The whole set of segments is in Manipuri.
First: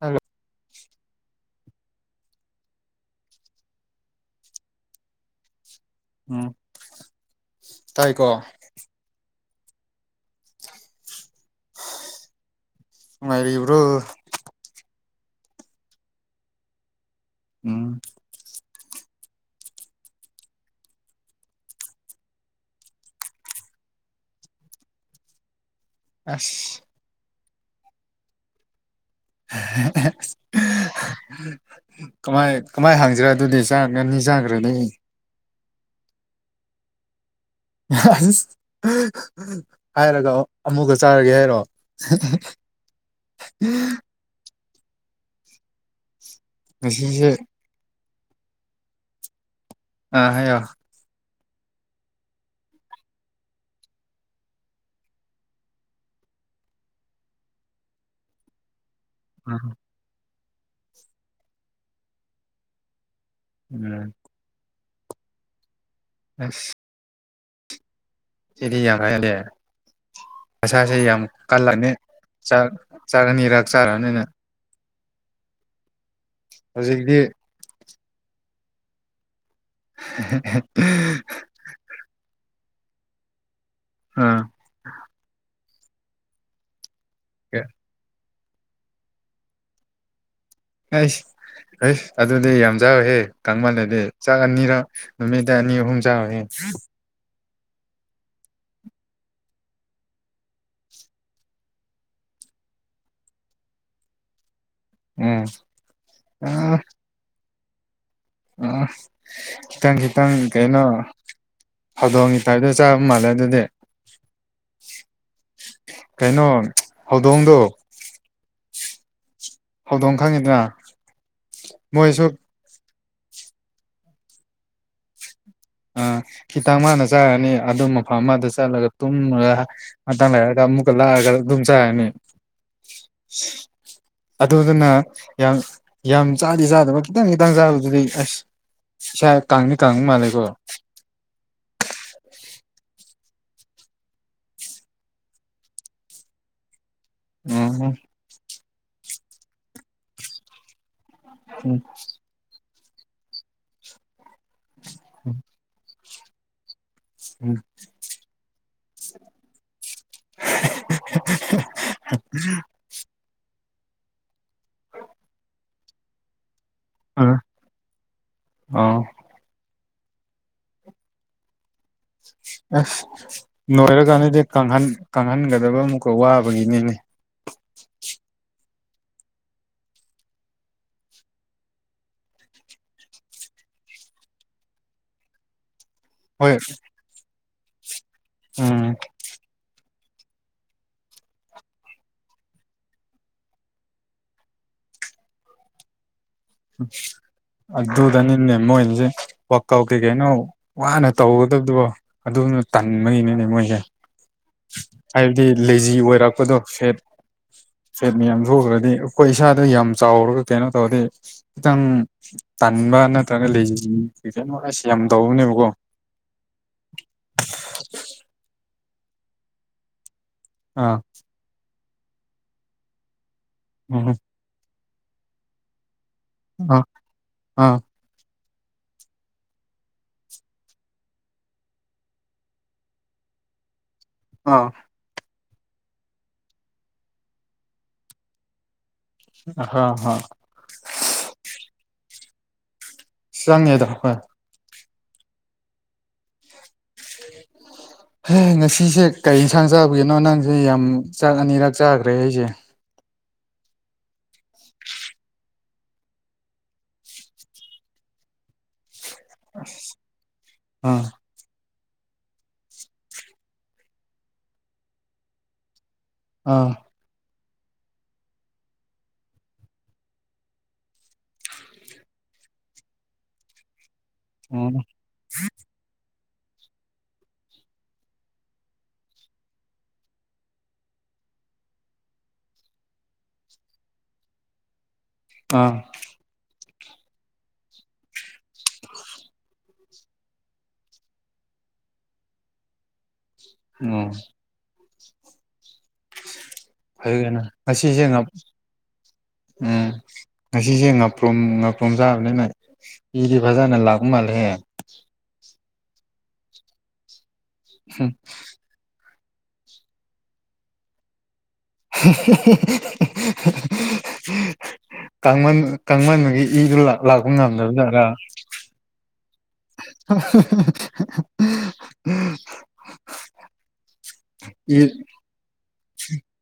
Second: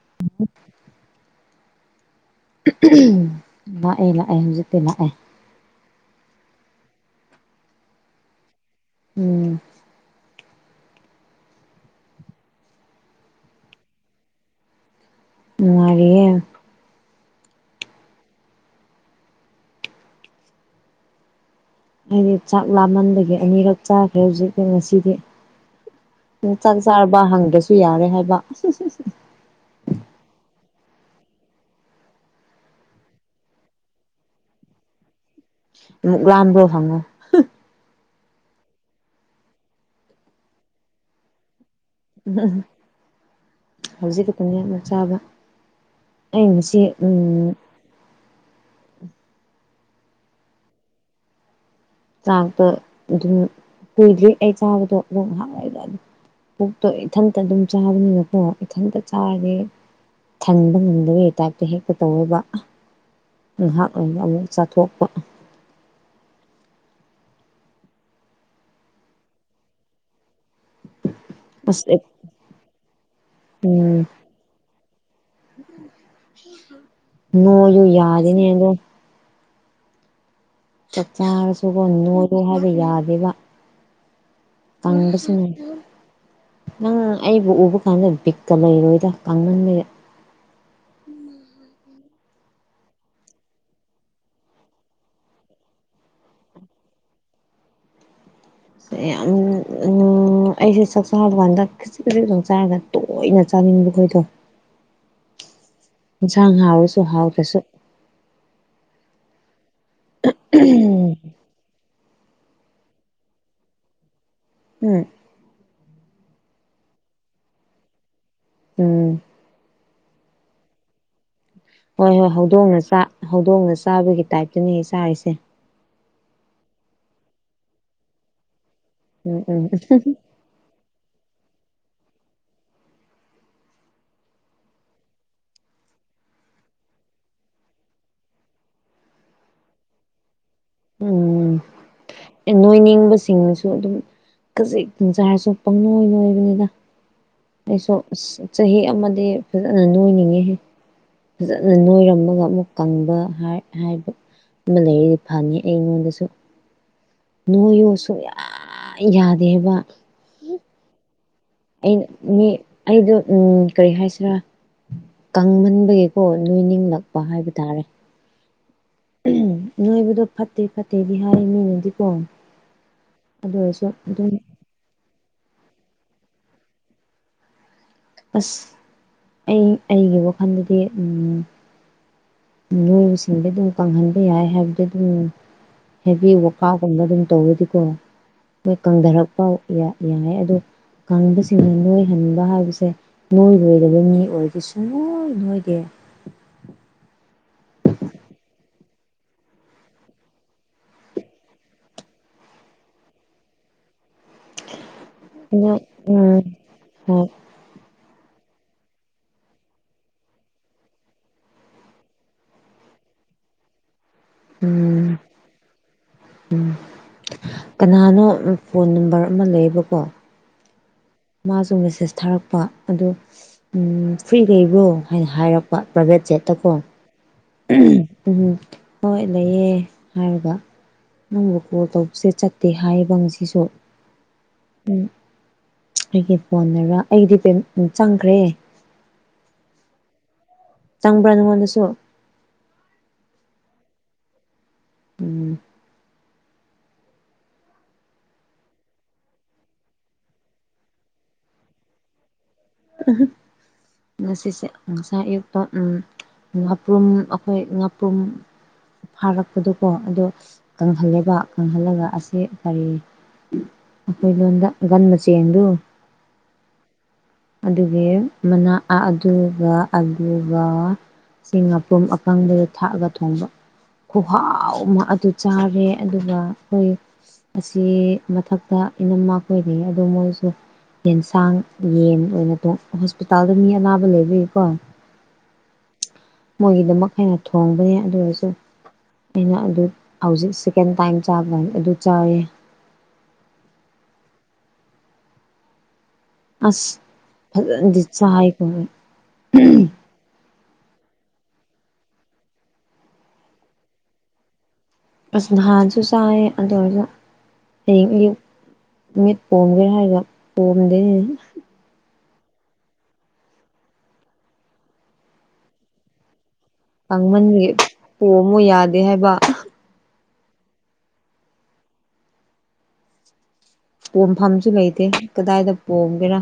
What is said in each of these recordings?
ꯍꯜꯂꯣ ꯎꯝ ꯂꯥꯛꯦ ꯂꯥꯛꯑꯦ ꯍꯧꯖꯤꯛꯇ ꯂꯥꯛꯦ ꯎꯝ ꯇꯥꯏꯀꯣ ꯎꯝ ꯃꯥꯔꯤ ꯏꯕ꯭ꯔꯣ ꯃꯔꯤꯌꯦꯦ ꯎꯝ ꯑꯩꯗꯤ ꯆꯥꯛ ꯂꯥꯃꯟꯗꯒꯤ ꯑꯅꯤꯔꯛ ꯆꯥꯈ꯭ꯔꯦ ꯍꯧꯖꯤꯛꯇꯤ ꯉꯁꯤꯗꯤ ꯆꯥꯛ ꯑꯁ ꯆꯥꯔꯕ ꯍꯪꯗ꯭ꯔꯁꯨ ꯌꯥꯔꯦ ꯍꯥꯏꯕ ꯑ [inaudible] ꯀꯃꯥꯏ ꯀꯃꯥꯏ ꯍꯥꯡꯖꯔꯥ ꯑꯗꯨꯗꯤ ꯆꯥꯒꯅꯤ ꯆꯥꯈ꯭ꯔꯗꯤ ꯏꯛ ꯔꯥꯟꯕ ꯔꯣ ꯐꯉꯣ ꯁ ꯍꯥꯏꯔꯒ ꯑꯃꯨꯛꯀ ꯆꯥꯔꯒꯦ ꯍꯥꯏꯔꯣ ꯎ ꯍꯧꯖꯤꯛꯀ ꯄꯨꯟꯌꯥ ꯆꯥꯕ ꯑ ꯉꯁꯤ ꯉꯁꯤꯁꯦ ꯑ ꯍꯥꯏꯣ ꯆꯥꯛꯇ ꯑꯗꯨꯝ ꯀꯨꯏꯗ ꯑꯩ ꯆꯥꯕꯗꯣꯣꯡ ꯍꯥꯡꯏꯗ ꯄꯨꯣꯛꯇꯣ ꯏꯊꯟꯇ ꯑꯗꯨꯝ ꯆꯥꯕꯅꯤꯅꯀꯣ ꯏꯊꯟꯇ ꯆꯥꯔꯗꯤ ꯊꯟꯕ ꯉꯝꯗꯕꯒꯤ ꯇꯥꯏꯞꯇ ꯍꯦꯛꯇ ꯇꯧꯋꯦꯕ ꯉꯥꯏꯍꯥꯛ ꯎꯝ ꯑꯃꯨꯛ ꯆꯥꯊꯣꯛꯄ ꯑꯁ ꯁꯤꯗꯤ ꯌꯥꯝꯦ ꯑꯁꯁ ꯌꯥꯝ ꯀꯜꯂꯅꯤ ꯑꯁ ꯆꯥꯅꯤꯔꯛ ꯆꯥꯔꯛꯑꯅꯤꯅꯦ ꯍꯧꯖꯤꯛꯇꯤ ꯅꯣꯡꯖ ꯌꯥꯗꯅꯦ ꯍꯥꯏꯗ ꯍ ꯆꯥꯛ ꯆꯥꯔꯁꯨꯒ ꯅꯂꯨ ꯍꯥꯏꯕ ꯌꯥꯗꯦꯕ ꯑꯥ ꯇꯥꯡꯗ ꯁꯃ ꯅꯪ ꯑꯩꯕꯨ ꯎꯕ ꯀꯥꯟꯗ ꯕꯤꯛꯀ ꯂꯩꯔꯣꯏꯗ ꯀꯪꯍꯟꯕꯔꯦ ꯁ ꯍꯁ ꯑꯗꯨꯗꯤ ꯌꯥꯝ ꯆꯥꯎꯍꯦ ꯀꯃꯜꯗꯗꯤ ꯆꯥꯛ ꯑꯅꯤꯔ ꯅꯨꯃꯤꯠꯇ ꯑꯅꯤ ꯑꯍꯨꯝ ꯆꯥꯎꯋꯍꯦ ꯑꯝ ꯎꯝ ꯑꯩꯁꯦ ꯆꯥꯛ ꯆꯥꯔ ꯗꯨꯀꯥꯟꯗ ꯈꯈꯤꯖꯤꯛ ꯈꯤꯖꯤꯛ ꯆꯥꯔꯒ ꯇꯣꯏꯅ ꯆꯥꯅꯤꯡꯕ ꯈꯣꯏꯗꯣ ꯎꯝ ꯌꯦꯟꯁꯥꯡ ꯍꯥꯎꯋꯁꯨ ꯍꯥꯎꯔ꯭ꯔꯁꯨ ꯑ ꯈꯤꯇꯪ ꯈꯤꯇꯪ ꯀꯩꯅꯣ ꯎꯝ ꯍꯧꯗꯣꯡꯉ ꯁꯗꯣ ꯆꯥꯕ ꯃꯥꯜꯂꯦ ꯑꯗꯨꯗꯤ ꯎꯝ ꯀꯩꯅꯣ ꯍꯧꯗꯣꯡꯗꯣ ꯎꯝ ꯍꯧꯗꯣꯡ ꯈꯪꯉꯤꯗꯅ ꯍꯣꯏ ꯃꯣꯏꯁꯨ ꯍꯣꯏ ꯍꯧꯗꯣꯡꯅ ꯍꯧꯗꯣꯡꯅ ꯆꯥꯕꯒꯤ ꯇꯥꯏꯞꯇꯨꯅꯦ ꯆꯥꯔꯤꯁꯦ ꯑꯥ ꯈꯤꯇꯪ ꯃꯥꯅ ꯆꯥꯔꯅꯤ ꯑꯗꯨꯝ ꯃꯐꯝ ꯑꯃꯗ ꯆꯠꯂꯒ ꯇꯨꯝ ꯎꯝ ꯎꯝ ꯃꯇꯥꯡ ꯂꯩꯔꯒ ꯑꯃꯨꯛꯀ ꯂꯥꯛꯑꯒ ꯑꯗꯨꯝ ꯆꯅꯤ [inaudible] ꯑꯗꯨꯗꯨꯅ ꯌꯥꯝ ꯌꯥꯝ ꯆꯥꯗꯤ ꯆꯥꯗꯕ ꯈꯤꯇꯪ ꯈꯤꯇꯪ ꯆꯥꯕꯗꯨꯗꯤ ꯑꯁ ꯁ ꯀ ꯀꯥꯡꯅꯤ ꯀꯥꯡ ꯃꯥꯂꯒꯣ ꯎꯝ ꯅꯣꯏꯅꯤꯡꯕꯁꯤꯡꯅꯁꯨ ꯑꯗꯨꯝ ꯈꯖꯤꯛ ꯇꯪꯖꯥꯔꯁꯨ ꯄꯪꯪꯂꯣꯏ ꯅꯣꯏꯕꯅꯤꯅ ꯎꯝ ꯑꯩꯁꯨ ꯆꯍꯤ ꯑꯃꯗꯤ ꯐꯖꯅ ꯅꯣꯏꯅꯤꯡꯉꯤꯍ ꯐꯖꯅ ꯎꯝ ꯅꯣꯏꯔꯝꯃꯒ ꯑꯃꯨꯛ ꯀꯪꯕ ꯍꯥꯏꯕ ꯃ ꯂꯩꯔꯤꯗꯤ ꯐꯪꯉꯤ ꯑꯩꯉꯣꯟꯗꯁꯨ ꯎꯝ ꯅꯣꯏ ꯌꯨꯁꯨ ꯌꯥꯗꯦꯕ ꯑꯩꯅ ꯃꯤ ꯑꯩꯗꯣ ꯎꯝ ꯀꯔꯤ ꯍꯥꯏꯁꯤꯔꯥ ꯀꯪꯃꯟꯕꯒꯤꯀꯣ ꯂꯣꯏꯅꯤꯡꯂꯛꯄ ꯍꯥꯏꯕ ꯇꯥꯔꯦ ꯑꯥ ꯅꯣꯏꯕꯗꯣ ꯐꯠꯇꯦ ꯐꯠꯇꯦꯗꯤ ꯍꯥꯏ ꯃꯤꯅꯗꯤ ꯑꯁ ꯑꯗꯨꯝ ꯅꯣꯏꯔꯀꯥꯟꯅꯗꯤ ꯀꯥꯡꯪꯍꯟ ꯀꯪꯍꯟꯒꯗꯕ ꯑꯃꯨꯛꯀ ꯋꯥꯕꯒꯤꯅꯤꯅꯦ ꯑꯁ ꯑꯩ ꯑꯩꯒꯤ ꯋꯥꯈꯜꯗꯗꯤ ꯎꯝ ꯅꯣꯏꯕꯨꯁꯤꯡꯗꯤꯩ ꯑꯗꯨꯝ ꯀꯪꯍꯟꯕ ꯌꯥꯏ ꯍꯥꯏꯕꯗꯤ ꯑꯗꯨꯝ ꯍꯦꯚ ꯍꯣꯏ ꯋꯥꯋꯀꯥꯒꯨꯝꯕ ꯑꯗꯨꯝ ꯇꯧꯔꯗꯤꯀꯣ ꯃꯣꯏ ꯎꯝ ꯀꯪꯊꯔꯛꯄ ꯌꯥꯏ ꯑꯗꯣ ꯀꯥꯡꯪꯕꯁꯤꯡꯅ ꯅꯣꯏꯍꯟꯕ ꯍꯥꯏꯕꯁꯦ ꯅꯣꯏ ꯂꯣꯏꯗꯕ ꯃꯤ ꯑꯣꯏꯔꯗꯤ ꯁꯨꯡ ꯅꯣꯏꯗꯦ ꯎꯝ ꯑꯗꯨꯗꯅꯤꯅꯦ ꯃꯣꯏꯅꯁꯦ ꯋꯥꯛꯀꯥꯎꯠ ꯀꯩ ꯀꯩꯅꯣ ꯋꯥꯅ ꯇꯧꯒꯗꯕꯗꯨꯣ ꯑꯗꯨ ꯇꯟꯕꯩꯅꯤꯅꯦ ꯃꯣꯏꯁꯦ ꯍꯥꯏꯕꯗꯤ ꯑꯗꯣ ꯂꯩꯖꯤ ꯎꯝ ꯑꯣꯏꯔꯛꯄꯗꯣ ꯐꯦꯠ ꯍꯣꯏ ꯐꯦꯠ ꯃꯌꯥꯝ ꯊꯣꯛꯈ꯭ꯔꯗꯤ ꯑꯩꯈꯣꯏ ꯏꯁꯥꯗ ꯌꯥꯝ ꯆꯥꯎꯔꯒ ꯀꯩꯅꯣ ꯇꯧꯔꯗꯤ ꯈꯤꯇꯪ ꯇꯟꯥꯟꯕ ꯅꯠꯇ꯭ꯔꯒ ꯂꯩꯁꯤꯟ ꯀꯣꯁ ꯌꯥꯝ ꯇꯧꯕꯅꯦꯕꯀꯣ ꯎꯝ ꯀꯅꯥꯅꯣ ꯐꯣꯟ ꯅꯝꯕꯔ ꯑꯃ ꯂꯩꯌꯦꯕꯀꯣ ꯑꯥ ꯃꯥꯁꯨ ꯃꯦꯁꯦꯁ ꯊꯥꯔꯛꯄ ꯑꯣ ꯎꯝ ꯐ꯭ꯔꯤ ꯂꯩꯩꯕ꯭ꯔꯣ ꯍꯥꯏꯅ ꯍꯥꯏꯔꯛꯄ ꯄ꯭ꯔꯥꯏꯚꯦꯠ ꯆꯦꯠꯇꯀꯣ ꯑꯥ ꯑꯥ ꯎꯝꯝ ꯍꯣꯏ ꯂꯩꯑꯦ ꯍꯥꯏꯔꯒ ꯅꯪꯕꯨ ꯀꯣꯜ ꯇꯧꯕꯁꯦ ꯆꯠꯇꯦ ꯍꯥꯏꯌꯦꯕ ꯉꯁꯤꯁꯨ ꯑꯥ ꯑꯩꯒꯤ ꯐꯣꯟꯗꯨꯔ ꯑꯩꯒꯤꯗꯤ ꯆꯪꯈ꯭ꯔꯦ ꯍ ꯍ ꯇꯪꯕ꯭ꯔꯥ ꯅꯉꯣꯟꯗꯁꯨ ꯆꯪꯉꯦꯗ ꯍꯣꯏ ꯎꯝ [inaudible] ꯍ ꯉꯁꯤꯁꯦ ꯀꯩ ꯌꯦꯟꯁꯥꯡ ꯆꯥꯕꯒꯤꯅꯣ ꯅꯍꯥꯡꯁꯦ ꯌꯥꯝ ꯆꯥꯛ ꯑꯅꯤꯔꯛ ꯆꯥꯈ꯭ꯔꯦ ꯑꯩꯁꯦ ꯑ ꯉꯁꯤꯁꯦ ꯉꯁꯥꯏ ꯑꯌꯨꯛꯇ ꯉꯥꯄ꯭ꯔꯨꯝ ꯑꯩꯈꯣꯏ ꯉꯥꯄ꯭ꯔꯨꯝ ꯐꯥꯔꯛꯄꯗꯣꯀꯣ ꯑꯗꯣ ꯑꯥ ꯀꯪꯍꯜꯂꯦꯕ ꯐꯪꯍꯜꯂꯒ ꯑꯁꯤ ꯀꯔꯤ ꯑꯩꯈꯣꯏ ꯂꯣꯟꯗꯒꯟ ꯃ ꯆꯦꯡꯗꯨ ꯑꯥ ꯑꯗꯨꯒꯤ ꯃꯅꯥ ꯑꯗꯨꯒ ꯑꯗꯨꯒꯕ ꯁꯤꯡ ꯑꯄ꯭ꯔꯨꯝ ꯑꯀꯪꯕꯗ ꯊꯥꯛꯑꯒ ꯊꯣꯡꯕ ꯎꯝ ꯈꯍꯥꯎ ꯑꯃ ꯑꯗꯨ ꯆꯥꯔꯦ ꯑꯗꯨ ꯑꯗꯨꯒ ꯑꯩꯈꯣꯏ ꯑꯁꯤ ꯃꯊꯛꯇ ꯏꯅꯝꯃ ꯑꯣꯏꯔꯤ ꯑꯗꯨꯣ ꯃꯣꯏꯁꯨ ꯌꯦꯟꯁꯥꯡ ꯌꯦꯟ ꯑꯣꯏꯅ ꯍꯣꯁꯄꯤꯇꯥꯜꯗ ꯃꯤ ꯑꯅꯥꯕ ꯂꯩꯕꯤꯔꯤꯀꯣ ꯑꯥ ꯃꯣꯏꯒꯤꯗꯃꯛ ꯍꯦꯟꯅ ꯊꯣꯡꯕꯅꯦ ꯑꯗꯨꯔꯁꯨ ꯑꯩꯅ ꯑꯗꯨ ꯍꯧꯖꯤꯛ ꯁꯦꯀꯦꯟ ꯇꯥꯏꯝ ꯆꯥꯕ ꯑꯗꯨ ꯆꯥꯌꯦ ꯑ ꯑꯁ ꯐꯩꯅ ꯐꯖꯅꯗꯤ ꯉꯁꯤꯁꯦ ꯉ ꯆꯥꯏꯀꯣ ꯎꯝ ꯉꯁꯤꯁꯦ ꯉꯥꯄ꯭ꯔꯣꯝ ꯉꯥꯄ꯭ꯔꯣꯝ ꯆꯥꯕꯅꯤꯅ ꯏꯗꯤ ꯐꯖꯅ ꯂꯥꯛꯎ ꯃꯥꯜꯂꯦꯍꯦ ꯅꯍꯥꯁꯨ ꯆꯥꯏꯌꯦ ꯑꯗꯨ ꯑꯣꯏꯔꯁꯨ ꯍꯌꯦꯡ ꯎꯝ ꯑꯌꯨꯛ ꯃꯤꯠ ꯄꯣꯝꯒꯦ ꯍꯥꯏꯔꯒ ꯄꯣꯝꯗꯦꯅꯦ ꯀꯥꯡꯃꯟ ꯀꯥꯡꯃꯟꯗꯨꯒꯤ ꯏꯗꯨ ꯂꯥꯛꯄ ꯀꯥꯡꯃꯟꯕꯒꯤ ꯉꯝꯗꯕꯖꯔꯥ ꯄꯣꯝꯃꯨ ꯌꯥꯗꯦ ꯍꯥꯏꯕ [unintelligible] ꯄꯣꯝꯐꯝꯁꯨ ꯏ ꯂꯩꯇꯦ ꯀꯗꯥꯏꯗ ꯄꯣꯝꯒꯦꯔ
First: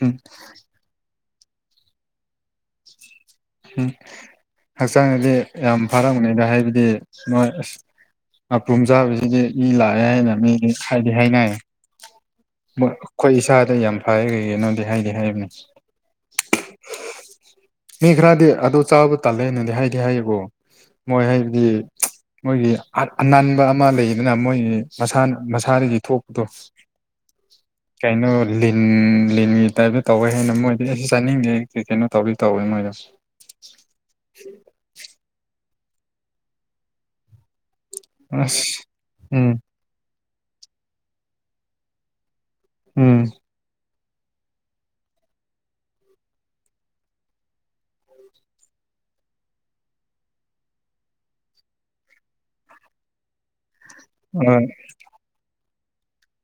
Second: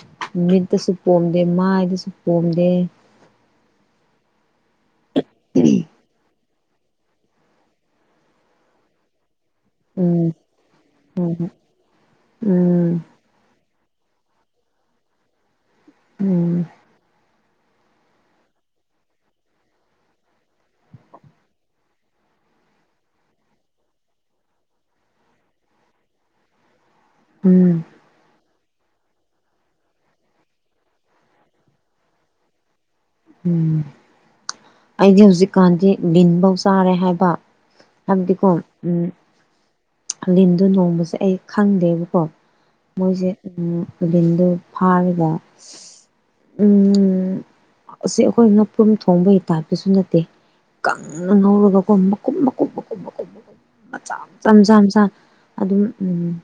ꯎꯝ ꯅꯨꯃꯤꯠꯇꯁꯨ ꯄꯣꯝꯦ ꯃꯥ ꯏꯗꯤꯁꯨꯄꯣꯝꯗꯦ ꯎꯝ ꯍꯛꯆꯥꯡꯗꯗꯤ ꯌꯥꯝ ꯐꯥꯔꯝꯅꯦꯅ ꯍꯥꯏꯕꯗꯤ ꯗꯤ ꯅꯣꯏ ꯑꯁ ꯑꯄ꯭ꯔꯣꯨꯝ ꯆꯥꯕꯁꯤꯗꯤ ꯃꯤ ꯂꯥꯛꯑꯦ ꯎꯝ ꯍꯥꯏꯅ ꯃꯤ ꯍꯥꯏꯗꯤ ꯎꯝ ꯍꯥꯏꯅ ꯎꯝ ꯑꯩꯈꯣꯏ ꯏꯁꯥꯗ ꯌꯥꯝ ꯍꯥꯏꯈꯒꯤꯦ ꯅꯪꯗꯤ ꯍꯥꯏꯗꯤ ꯍꯥꯏꯕꯅꯦ ꯎꯝ ꯃꯤ ꯈꯔꯗꯤ ꯑꯗꯨ ꯆꯥꯕ ꯇꯥꯜꯂꯦꯅꯗꯤ ꯍꯥꯏꯗꯤ ꯍꯥꯏꯕꯣ ꯃꯣꯏ ꯍꯥꯏꯕꯗꯤ ꯃꯣꯏꯒꯤ ꯑꯅꯥꯟꯕ ꯑꯃ ꯂꯩꯗꯅ ꯃꯣꯏꯒꯤ ꯃꯁꯥꯅ ꯃꯁꯥꯗꯒꯤ ꯊꯣꯛꯄꯗꯣ ꯎꯝ ꯀꯩꯅꯩꯅꯣ ꯂꯤꯟ ꯂꯤꯟꯒꯤ ꯇꯥꯏꯞꯇ ꯇꯧꯋꯦ ꯍꯥꯏꯅ ꯃꯣꯏꯗꯤ ꯑꯩꯁꯨ ꯆꯥꯅꯤꯡꯗꯦ ꯀꯩꯅꯣ ꯇꯧꯋ ꯇꯧꯋꯦ ꯃꯣꯏꯗꯣ ꯎꯝ ꯑꯩꯗꯤ ꯍꯧꯖꯤꯛꯀꯥꯟꯗꯤ ꯂꯤꯟꯐꯧ ꯆꯥꯔꯦ ꯍꯥꯏꯕ ꯑꯗꯤ ꯀ ꯑꯁ ꯎꯝ ꯂꯤꯟꯗꯣ ꯅꯣꯡꯕꯁꯦ ꯑꯩ ꯈꯪꯗꯦꯕꯀꯣ ꯎꯝ ꯃꯣꯏꯁꯦ ꯕꯤꯟꯗꯨ ꯐꯥꯔꯤꯕ ꯎꯝꯝ ꯑꯁꯤ ꯑꯩꯈꯣꯏꯅꯄ꯭ꯔꯨꯝ ꯊꯣꯡꯕ ꯍꯩꯇꯥꯕꯁꯨ ꯅꯠꯇꯦ ꯀꯪꯅ ꯉꯧꯔꯒꯨꯝꯕ ꯀꯨꯝꯕ ꯀꯨꯝꯕ ꯀꯨꯝ [unintelligible] ꯖꯝ [unintelligible] ꯑꯗꯨꯝ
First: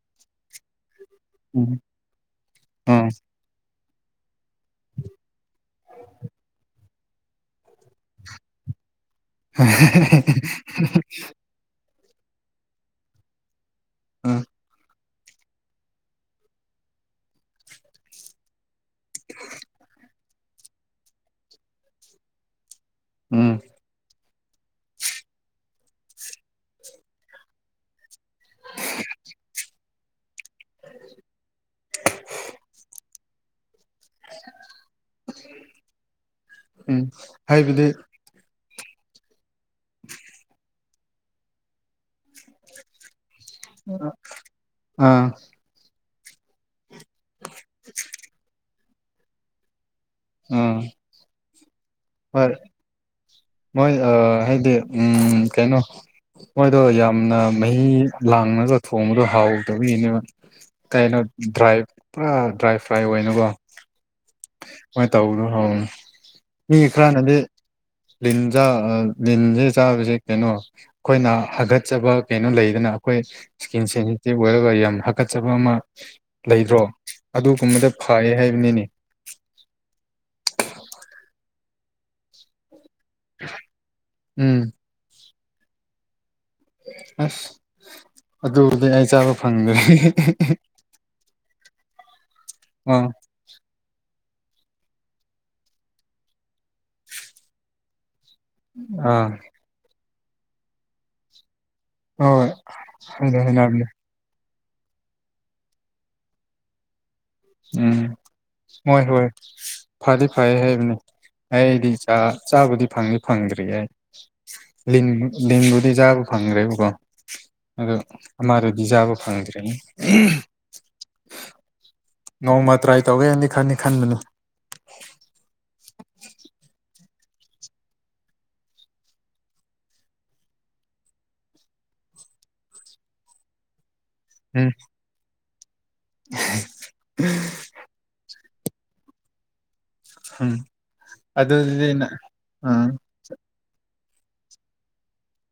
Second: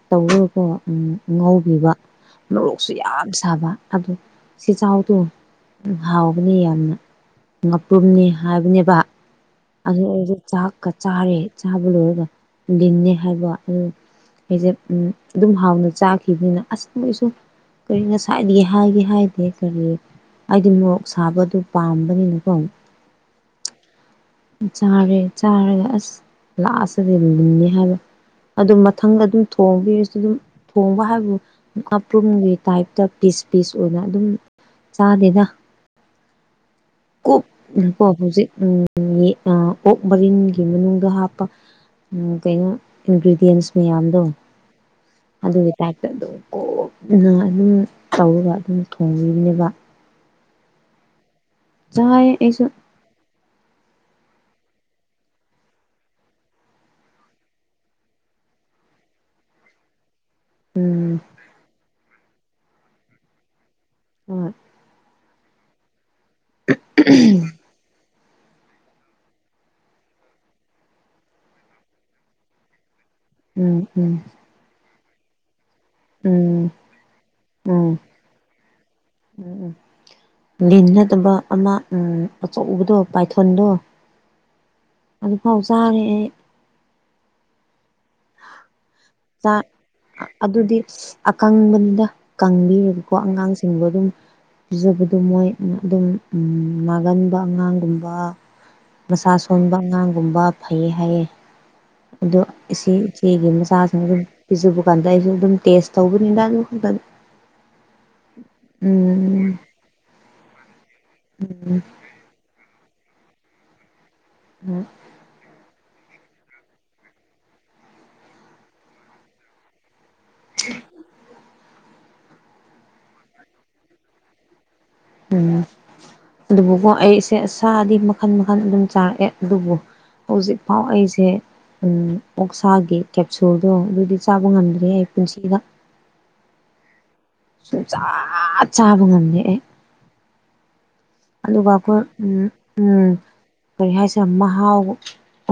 ꯇꯧꯔꯒꯀꯣ ꯎꯝ ꯉꯥꯎꯕꯤꯕ ꯃꯣꯔꯣꯛꯁꯨ ꯎꯝ ꯌꯥꯝ ꯁꯥꯕ ꯑꯗꯣ ꯆꯦꯆꯥꯎꯗꯣ ꯍꯥꯎꯕꯅꯦ ꯌꯥꯝꯅ ꯃꯄ꯭ꯔꯨꯝꯅꯤ ꯍꯥꯏꯕꯅꯦꯕ ꯑꯗꯨ ꯑꯩ ꯆꯥꯛꯀ ꯆꯥꯔꯦ ꯆꯥꯕ ꯂꯣꯏ ꯂꯤꯅꯤ ꯍꯥꯏꯕ ꯑꯗꯨ ꯎꯝ ꯑꯩꯁꯦ ꯎꯝ ꯑꯗꯨꯝ ꯍꯥꯎꯅ ꯆꯥꯈꯤꯕꯅꯤꯅ ꯑꯁ ꯃꯣꯏꯁꯨ ꯀꯔꯤ ꯉꯁꯥꯏ ꯍꯥꯏꯒ ꯍꯥꯏꯗꯦ ꯀ ꯑꯩꯗꯤ ꯃꯣꯔꯣꯛ ꯁꯥꯕꯗꯨ ꯄꯥꯝꯕꯅꯤꯅꯀꯣ ꯎꯝ ꯆꯥꯔꯦ ꯆꯥꯔꯒ ꯑꯁ ꯂꯥꯛꯑꯁꯤꯗꯤ ꯂꯤꯅꯤ ꯍꯥꯏꯕ ꯑꯗꯨꯝ ꯃꯊꯪ ꯑꯗꯨꯝ ꯊꯣꯡꯕꯤ ꯑꯗꯨꯝ ꯊꯣꯡꯕ ꯍꯥꯏꯕꯨ ꯑꯄ꯭ꯔꯨꯝꯒꯤ ꯇꯥꯏꯞꯇ ꯄꯤꯁ ꯄꯤꯁ ꯑꯣꯏꯅ ꯑꯗꯨꯝ ꯆꯥꯗꯦꯅ ꯎꯝ ꯀ ꯍꯥꯏꯕꯗꯤ ꯀꯕꯨꯖꯤ ꯎꯝ ꯑꯣꯛ ꯃꯔꯤꯟꯒꯤ ꯃꯅꯨꯡꯗ ꯍꯥꯞꯄ ꯀꯩꯅꯣ ꯏꯟꯒ꯭ꯔꯤ ꯁ ꯃꯌꯥꯝꯗꯣ ꯑꯥ ꯑꯗꯨꯒꯤ ꯑꯗꯨꯝ ꯀꯨꯞꯅ ꯑꯗꯨꯝ ꯇꯧꯔꯒ ꯑꯗꯨꯝ ꯊꯣꯡꯕꯤꯕꯅꯦꯕ ꯎꯝ ꯆꯥꯏ ꯍꯣꯏ ꯑꯩꯁꯨ ꯃꯣꯏ ꯍꯥꯏꯗꯤ ꯎꯝ ꯀꯩꯅꯣ ꯃꯣꯏꯗꯣ ꯌꯥꯝꯅ ꯃꯍꯤ ꯂꯥꯡꯉꯒ ꯊꯣꯡꯕꯗꯣ ꯍꯥꯎꯗꯕꯒꯤꯅꯦꯕ ꯎꯝ ꯀꯩꯅꯣ ꯗ꯭ꯔꯥꯏ ꯄꯨꯔꯥ ꯗ꯭ꯔꯥꯏ ꯐ꯭ꯔꯥꯏ ꯑꯣꯏꯅ ꯑꯣꯏꯅꯨꯀꯣ ꯎꯝ ꯇꯧꯔꯣ ꯍꯨꯝ ꯃꯤ ꯈꯔꯅꯗꯤ ꯂꯤꯟꯖ ꯂꯤꯟꯁꯦ ꯆꯥꯕꯁꯦ ꯀꯩꯅꯣ ꯑꯩꯈꯣꯏꯅ ꯍꯥꯒꯠꯆꯕ ꯀꯩꯅꯣ ꯂꯩꯗꯅ ꯑꯩꯈꯣꯏ ꯎꯝ ꯏꯁꯀꯤꯟ ꯎꯝ ꯁꯦꯟꯁꯤꯇꯤꯞ ꯑꯣꯏꯔꯒ ꯌꯥꯝ ꯍꯥꯀꯠꯆꯕ ꯑꯃ ꯎꯝ ꯂꯩꯗ꯭ꯔꯣ ꯑꯗꯨꯒꯨꯝꯕꯗ ꯎꯝ ꯐꯔꯦ ꯍꯥꯏꯕꯅꯤꯅꯦ ꯎꯝ ꯎꯝ ꯂꯤꯟ ꯅꯠꯇꯕ ꯑꯃ ꯎꯝ ꯑꯆꯧꯕꯗꯣ ꯄꯥꯏꯊꯣꯟꯗꯣ ꯎꯝ ꯑꯗꯨꯐꯥꯎ ꯆꯥꯔꯦ ꯑꯩ ꯑꯁ ꯑꯗꯨꯗꯤ ꯆꯥ ꯑꯗꯨꯗꯤ ꯑꯀꯪꯕ ꯗ ꯑ ꯀꯪꯕꯤꯔꯒꯀꯣ ꯑꯉꯥꯡꯁꯤꯕꯨ ꯑꯗꯨꯝ ꯄꯤꯖꯕꯗꯣ ꯃꯣꯏ ꯑꯗꯨꯝ ꯅꯥꯒꯟꯕ ꯑꯉꯥꯡꯒꯨꯝꯕ ꯑꯥ ꯃꯁꯥ ꯁꯣꯟꯕ ꯑꯉꯥꯡꯒꯨꯝꯕ ꯐꯩꯌꯦ ꯍꯥꯏꯌꯦ꯫ ꯑꯗꯣ ꯍꯣꯏ ꯏꯆꯦ ꯍꯥꯏꯅ ꯏꯆꯦꯒ ꯃꯆꯥ ꯍꯥꯏꯅꯕꯅꯦ ꯑꯗꯨ ꯄꯤꯖꯕꯀꯥꯟꯗ ꯑꯩꯁꯨ ꯑꯗꯨꯝ ꯇꯦꯁ ꯇꯧꯕꯅꯤꯗ ꯑꯗꯨꯝ ꯎꯝ ꯍꯣꯏ ꯍꯣꯏ ꯐꯗꯤ ꯐꯌꯦ ꯍꯥꯏꯕꯅꯤ ꯑꯩꯗꯤ ꯎꯝ ꯆꯥꯕ ꯆꯥꯕꯗꯤ ꯐꯪꯗꯤ ꯐꯪꯗ꯭ꯔꯤ ꯑꯩ ꯂꯤꯟ ꯂꯤꯟꯕꯨ ꯑꯗꯨꯗꯤ ꯆꯥꯕ ꯐꯪꯈ꯭ꯔꯦꯕꯀꯣ ꯑꯗꯣ ꯑꯃꯗꯨꯗꯤ ꯆꯥꯕ ꯐꯪꯗ꯭ꯔꯦꯅꯤ ꯎꯝ ꯅꯣꯡꯃ ꯇ꯭ꯔꯥꯏ ꯇꯧꯒꯦ ꯍꯥꯏꯅꯤ ꯈꯅꯤ ꯈꯟꯕꯅꯤ ꯎꯝ ꯑꯗꯨꯕꯨꯀꯣ ꯑꯩꯁꯦ ꯁꯥꯗꯤ ꯃꯈꯟ ꯃꯈꯟ ꯑꯗꯨꯝ ꯆꯥꯔꯛꯑꯦ ꯑꯗꯨꯕꯨ ꯍꯧꯖꯤꯛꯐꯥꯎ ꯑꯩꯁꯦ ꯎꯝ ꯑꯣꯛꯁꯥꯒꯤ ꯀꯦꯞꯁꯨꯜꯗꯣ ꯑꯗꯨꯗꯤ ꯆꯥꯕ ꯎꯝ ꯉꯥꯟꯗ꯭ꯔꯤ ꯑꯩ ꯄꯨꯟꯁꯤꯗ [unintelligible] ꯁꯨꯡꯆ ꯆꯕ ꯉꯝꯗꯦ ꯑꯩ ꯎꯝ ꯑꯗꯨꯒ ꯑꯗꯨꯗꯤ ꯑꯩꯈꯣꯏ ꯅꯪ ꯎꯝ ꯎꯝ ꯀꯔꯤ ꯍꯥꯏꯁꯦ ꯃꯥꯍꯥꯎ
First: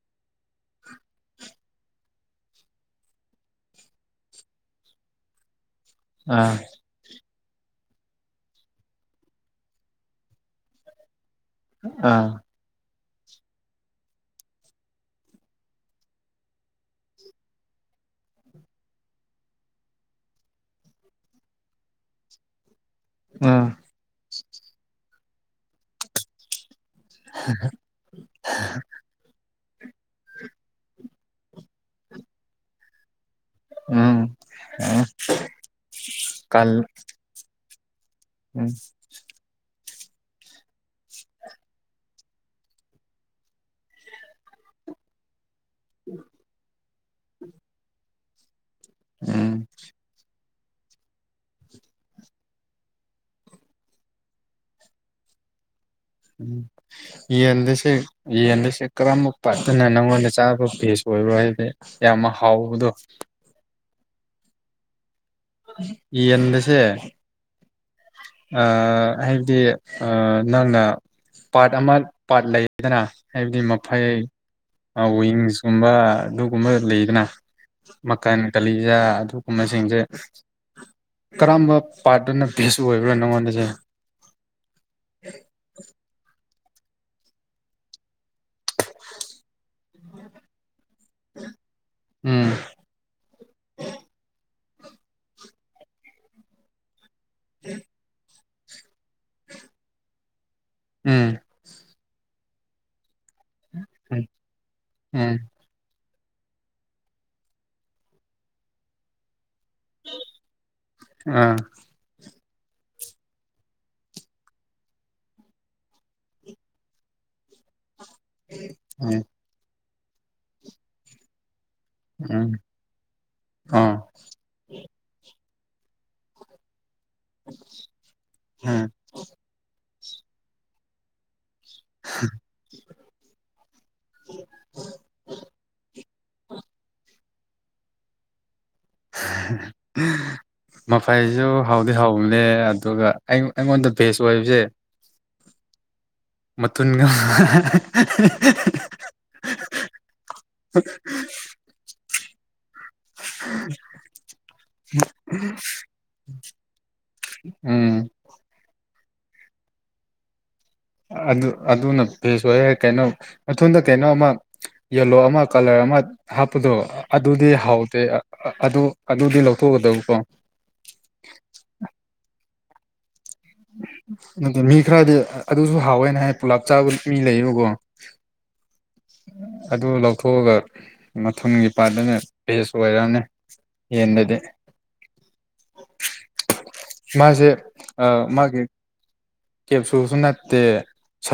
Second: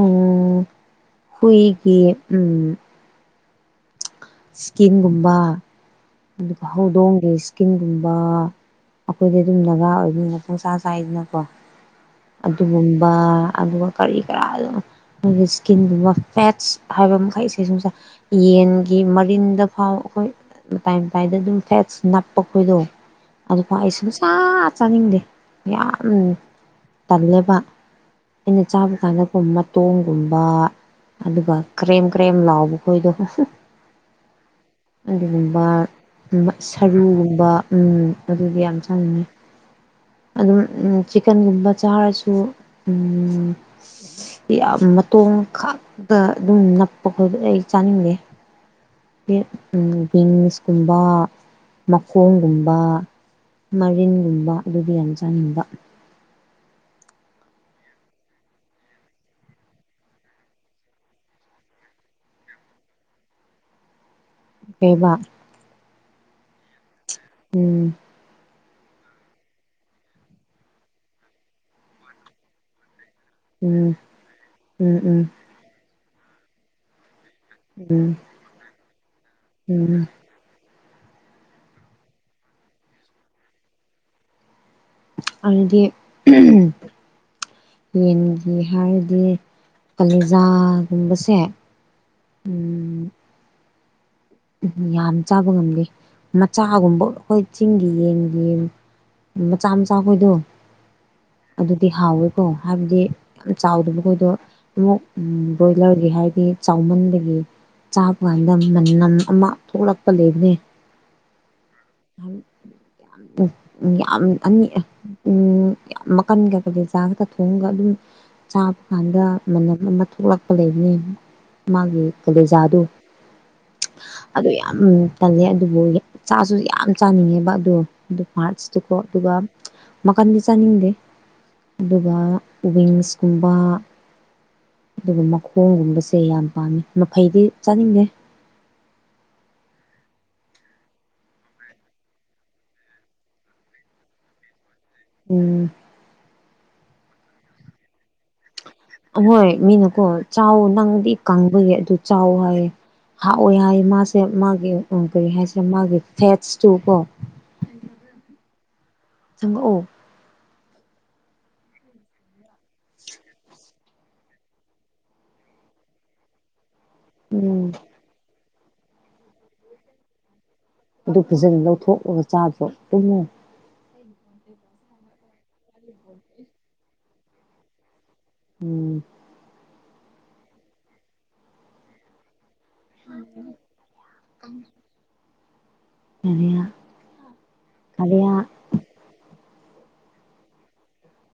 ꯎꯝ ꯍꯨꯏꯒꯤ ꯎꯝ ꯏꯁꯀꯤꯟꯒꯨꯝꯕ ꯑꯥ ꯑꯗꯨꯒ ꯍꯧꯗꯣꯡꯒꯤ ꯀꯀꯤꯡꯒꯨꯝꯕ ꯑꯩꯈꯣꯏꯗꯤ ꯑꯗꯨꯝ ꯅꯥꯒꯥ ꯑꯣꯏꯅꯤ ꯄꯣꯡꯁꯥ ꯁꯥꯏꯗꯅ ꯀꯣ ꯑꯥ ꯑꯗꯨꯒꯨꯝꯕꯥ ꯑꯗꯨꯒ ꯀꯔꯤ ꯀꯔꯥ ꯑꯗꯨꯝ ꯃꯣꯏꯒꯤ ꯏꯁꯀꯤꯟꯒꯨꯝꯕ ꯐꯦꯠꯁ ꯍꯥꯏꯕ ꯃꯈꯩꯁꯦ ꯁꯨꯝꯁ ꯌꯦ ꯌꯦꯟꯒꯤ ꯃꯔꯤꯟꯗ ꯐꯥꯎ ꯑꯩꯈꯣꯏ ꯃꯇꯥꯏ ꯃꯇꯥꯏꯗ ꯑꯗꯨꯝ ꯐꯦꯠꯁ ꯅꯞꯄ ꯈꯣꯏꯗꯣ ꯎꯝ ꯑꯗꯨꯒꯣ ꯑꯩ ꯁ ꯑꯥ ꯆꯥꯅꯤꯡꯗꯦ ꯌꯥꯝ ꯇꯜꯂꯦꯕ ꯑꯩꯅ ꯆꯥꯕ ꯀꯥꯟꯗꯒꯨꯝ ꯇꯣꯡꯒꯨꯝꯕ ꯑꯗꯨꯒ ꯀ꯭ꯔꯦꯝ-ꯀ꯭ꯔꯦꯝ ꯂꯥꯎꯕ ꯈꯣꯏꯗꯣ ꯍꯨꯝ ꯎꯝ ꯑꯥ꯫ ꯑꯗꯨꯒꯨꯝꯕ ꯁꯔꯨꯒꯨꯝꯕ ꯎꯝ ꯑꯗꯨꯗꯤ ꯎꯝ ꯌꯥꯝ ꯆꯪꯅꯤꯉꯦ꯫ ꯑꯗꯨ ꯎꯝ ꯆꯤꯛꯀꯟꯒꯨꯝꯕ ꯆꯥꯔꯁꯨ ꯎꯝ ꯁꯤ ꯌꯥꯝ ꯃꯇꯣꯡ ꯈꯥꯛꯛꯇ ꯑꯗꯨꯝ ꯅꯞꯄ ꯈꯣꯏꯗꫭ ꯑꯩ ꯆꯥꯅꯤꯡꯗꯦ꯫ ꯎꯝ ꯕꯤꯟꯁꯀꯨꯝꯕ ꯃꯈꯣꯡꯒꯨꯝꯕ ꯃꯔꯤꯟꯒꯨꯝꯕ ꯑꯗꯨꯗꯤ ꯌꯥꯝꯟ ꯆꯥꯅꯤꯡꯕ꯫ ꯎꯝ ꯌꯦꯟꯗꯨꯁꯦ ꯌꯦꯟꯗꯨꯁꯦ ꯀꯔꯝꯕ ꯄꯥꯠꯇꯅ ꯅꯪꯉꯣꯟꯗ ꯆꯥꯅꯕ ꯐꯦꯁ ꯑꯣꯏ꯫ ꯔꯥꯏꯗꯤ ꯌꯥꯝ ꯍꯥꯎꯕꯗꯣ ꯀꯩꯕꯥ꯫ ꯌꯦꯟꯗꯁꯦ ꯎꯝ꯫ ꯑꯥ ꯍꯥꯏꯕꯗꯤ ꯑ ꯅꯪꯅ ꯄꯥꯔꯠ ꯑꯃ ꯄꯥꯔꯠ ꯂꯩꯗꯅ꯫ ꯍꯥꯏꯕꯗꯤ ꯎꯝ ꯃꯐꯩ ꯎꯝ ꯎꯝ ꯋꯤꯡꯁꯀꯨꯝꯕ ꯑꯗꯨꯒꯨꯝꯕ ꯂꯩꯗꯅ꯫ ꯎꯝ ꯃꯈꯀꯟ ꯀꯂꯤꯖꯥ ꯑꯗꯨꯒꯨꯝꯕꯁꯤꯡꯁꯦ ꯎꯝ ꯀꯔꯝꯕ ꯄꯥꯔꯠꯇꯅ ꯚꯦꯁ ꯑꯣꯏꯕ꯭ꯔꯥ ꯅꯪꯉꯣꯟꯗꯁꯦ꯫ ꯑꯗꯨꯗꯤ ꯌꯦꯟꯒꯤ ꯍꯥꯏꯔꯗꯤ ꯀꯂꯦꯖꯥ ꯀꯨꯝꯕꯁꯦ ꯎꯝ ꯎꯝ ꯌꯥꯝ ꯆꯥꯕ ꯉꯝꯗꯦ ꯃꯆꯥꯒꯨꯝꯕ ꯑꯩꯈꯣꯏ ꯆꯤꯡꯒꯤ ꯌꯦꯟꯒꯤ ꯃꯆꯥ-ꯃꯆꯥ ꯈꯣꯏꯗꯨ ꯎꯝ꯫ ꯒꯤ ꯍꯥꯎꯋꯦꯀꯣ ꯍꯥꯏꯕꯗꯤ ꯌꯥꯝ ꯆꯥꯎꯗꯕ ꯎꯝ ꯃꯈꯣꯏꯗꯣ ꯎꯝ ꯕ꯭ꯔꯣꯏꯂꯔꯒꯤ ꯍꯥꯏ ꯗꯤ ꯆꯥꯎꯃꯟꯗꯒꯤ ꯆꯥꯕ ꯀꯥꯟꯗ ꯃꯅꯝ ꯑꯃ ꯊꯣꯛꯂꯛꯄ ꯂꯩꯕꯅꯦ꯫ ꯑꯥ [inaudible] ꯎ ꯌꯥꯝ ꯑꯅꯤ ꯎ ꯌꯥꯝ ꯃꯈꯟ ꯀꯩꯀꯩ ꯆꯥ ꯈꯛꯇ ꯊꯣꯡꯉꯒ ꯑꯗꯨꯝ ꯆꯥꯕ ꯎꯝ ꯀꯥꯟꯗ ꯃꯅꯝ ꯑꯃ ꯊꯣꯛꯂꯛꯄ ꯂꯩꯕꯅꯦ꯫ ꯃꯥꯒꯤ ꯎꯝ ꯀꯂꯦꯖꯥꯗꯨ ꯑꯥ ꯑꯗꯨ ꯌꯥꯝ ꯇꯜꯂꯦ꯫ ꯑꯗꯨꯕꯨ ꯆꯥꯁꯨ ꯌꯥꯝ ꯆꯥꯅꯤꯡꯉꯦꯕ ꯑꯗꯨ ꯑꯗꯨ ꯎꯝ ꯍꯥꯥꯔꯠꯁꯇꯨꯀꯣ ꯑꯗꯨꯒ ꯃꯀꯥꯟꯗꯤ ꯆꯥꯅꯤꯡꯗꯦ꯫ ꯑꯗꯨꯒ ꯋꯤꯡꯁꯀꯨꯝꯕ ꯑꯗꯨꯒ ꯃꯈꯣꯡꯒꯨꯝꯕꯁꯦ ꯁꯦ ꯌꯥꯝ ꯄꯥꯝꯃꯤ ꯃꯐꯩꯗꯤ ꯆꯥꯅꯤꯡꯗꯦ꯫ [unintelligible] ꯃꯐꯩꯁꯨ ꯍꯥꯎꯗꯤ ꯍꯥꯎꯕꯅꯦ ꯑꯗꯨꯒ ꯑꯩꯉꯣꯟꯗ ꯕꯦꯁ ꯑꯣꯏꯕꯁꯦ ꯎꯝ꯫ ꯇꯟꯒ ꯑꯍꯣꯏ ꯃꯤꯅꯀꯣ ꯆꯥꯎ ꯅꯪꯗꯤ ꯀꯪꯕꯒꯤ ꯑꯗꯨ ꯆꯥꯎ ꯍꯥꯏꯌꯦ꯫ ꯍꯥꯛꯑꯣꯏ ꯍꯥꯏ ꯃꯥꯁꯦ ꯃꯥꯒꯤ ꯀꯔꯤ ꯍꯥꯏꯁꯦ ꯃꯥꯒꯤ ꯐꯦꯠꯁꯇꯨꯀꯣ ꯎꯝ꯫ ꯆꯪꯉꯛꯑꫭ꯫ ꯑꯗꯨ ꯑꯗꯨꯅ ꯐꯦꯁ ꯑꯥꯏꯌꯦ ꯀꯩꯅꯣ ꯃꯊꯨꯟꯗ ꯀꯩꯅꯣ ꯑꯃ ꯌꯦꯜꯂꯣ ꯑꯃ ꯀꯂꯔ ꯑꯃ ꯍꯥꯞꯄꯗꯣ ꯑꯗꯨꯗꯤ ꯎꯝ ꯍꯥꯎꯇꯦ ꯑꯗꯨ ꯑꯗꯨꯗꯤ ꯂꯧꯊꯣꯛꯒꯗꯕꯀꯣ ꯑꯗꯨ ꯐꯖꯅ ꯂꯧꯊꯣꯛꯂꯒ ꯆꯥꯗꯣ ꯇꯨꯝꯉ ꯑꯗꯨꯠꯇꯗꯤ ꯃꯤ ꯈꯔꯗꯤ ꯑꯗꯨꯁꯨ ꯍꯥꯎꯋꯦꯅ ꯍꯥꯏ ꯄꯨꯂꯥꯞ ꯆꯥꯕ ꯃꯤ ꯂꯩꯌꯦꯕꯀꯣ ꯎꯝ ꯑꯗꯨ ꯂꯧꯊꯣꯛꯑꯒ ꯃꯊꯒꯤ ꯄꯥꯠꯇꯅꯦ ꯦꯁ ꯑꯣꯏꯔꯛꯅꯤ ꯌꯦꯟꯗꯗꯤ ꯀꯔꯤꯌꯥ ꯃꯥꯁꯦ ꯑ ꯀꯔꯤꯌꯥ ꯃꯥꯒꯤꯦ ꯀ ꯅꯠꯇꯦ